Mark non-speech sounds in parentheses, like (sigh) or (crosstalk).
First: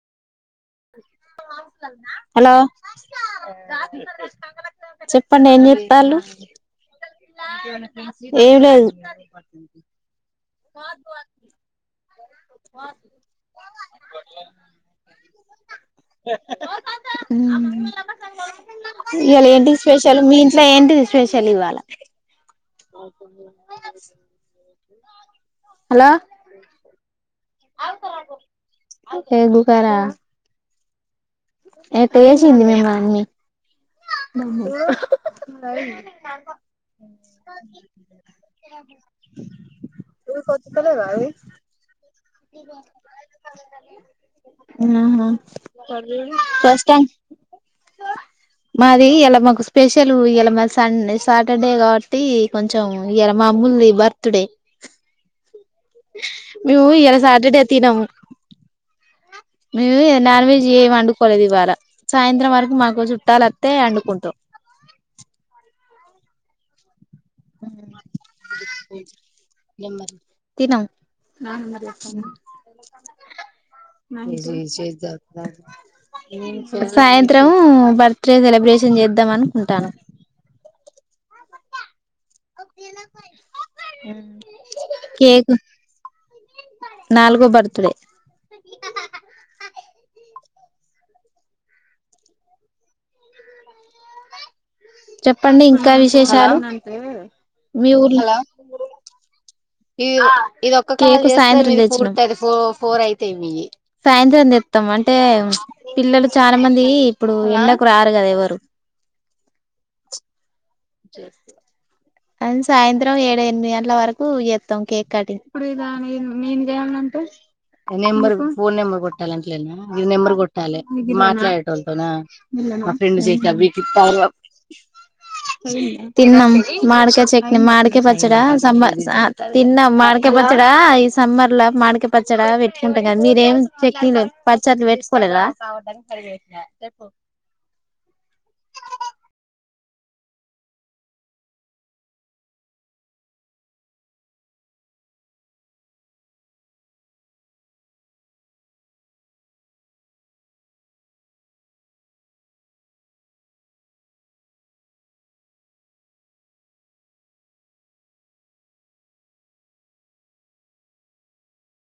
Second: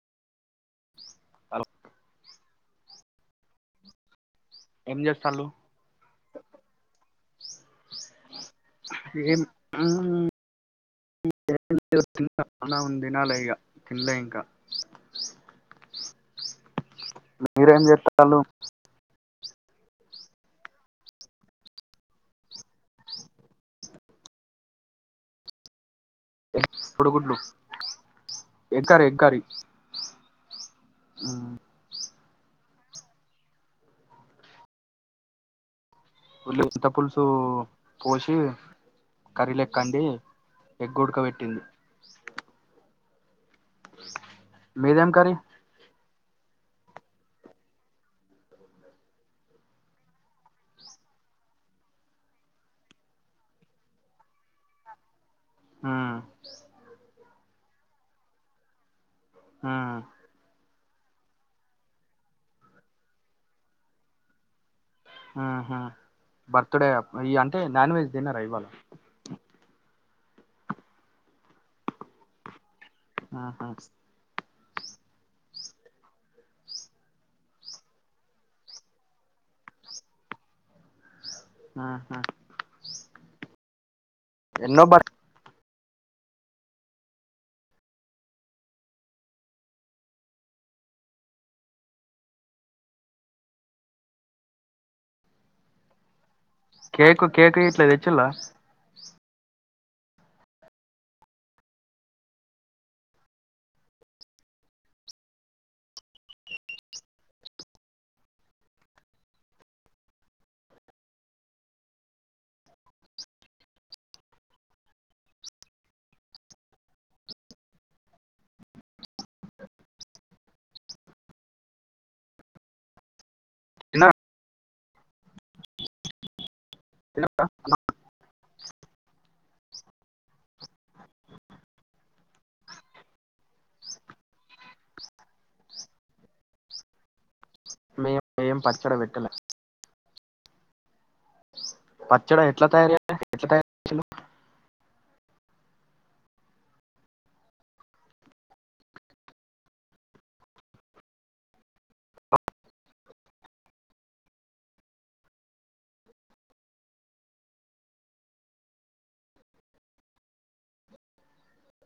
hello hello ఏం చేస్తాళ్ళు చెప్పండి ఏంచేత్తాల్లు ఏమి లేదు ఏం (unintelligible) తినాలే ఇగ తినలే ఇంకా మీరేం చేత్తాల్లు ఇయాళ ఏంటిది స్పెషలు మీ ఇంట్లో ఏంటిది స్పెషల్ ఇవాళ్ళ అ ఎగ్ కోడిగుడ్లు ఎగ్ కర్రీ ఎగ్ కర్రీ ఏ హ్మ్ ఏసింది మే వాన్ని ఫులు చింత పులుసు పోసి కర్రీ లెక్క అండి నీకు ఒత్తుత ఎగ్ లేదా అది ఉడకబెట్టింది మీదేం నన్నా కర్రీ ఫస్ట్ టైం మాది ఇయాల మాకు స్పెషల్ ఇయాల మాది సంద్ సాటర్డే కాబట్టి కొంచెం ఇయాల మా ఉంది బర్త్ డే హ్మ్ మేము ఇయాలా సాటర్డే తినము హ్మ్ మేం నాన్ వెజ్ ఏం వండుకోలేదు ఇవాళ సాయంత్రం వరకు మాకు చుట్టాలొత్తే వండుకుంటాం ఆహా బర్త్ డే ఇగ అంటే నాన్ వెజ్ తినరా ఇవాళ తినం ఆహా చే జ సాయంత్రం బర్త్ డే సెలబ్రేషన్ చేద్దాం అనుకుంటాన్నం ఆహా హ్మ్ ఎన్నో బర్త్ కేకు నాల్గో బర్త్ డే చెప్పండి ఇంకా విశేషాలు కేక్ కేక్ ఇట్లా మీ తెచ్చిల్లా ఊర్లో కేకు సాయంత్రం తెచ్చిన్నాం సాయంత్రం తెప్ ద్దాం అంటే పిల్లలు చాలా మంది ఇప్పుడు ఎండకు రారు కదా ఎవరు రేపు అ సాయంత్రం ఏడు ఎనిమిది గంటల వరకు చేత్తాం కేక్ కటింగ్ ఇప్పుడు (unintelligible) ఉ నెంబర్ ఫోన్ నెంబర్ కొట్టాలి అంట్లేనా ఇది నెంబర్ కొట్టాలి ఇది మాట్లాడేట వాళ్ళతోనా మా ఫ్రెండ్ సెక్కి అవి తిన్నారా ఇప్పిత్తాను చే మాడక చట్నీ మాడిక పచ్చడా సంబస అ తిన్నాం మాడికాయ పచ్చడా ఈ సమ్మర్ లో మాడకయ పచ్చడా పెట్టుకుంటాం కదా మీరేమి చట్నీ లేదు పచ్చర్లు వేట్టుకోలేదా మే మేయం పచ్చడ వెట్టల పచ్చడా ఎట్లా తయార ఎట్లా తయ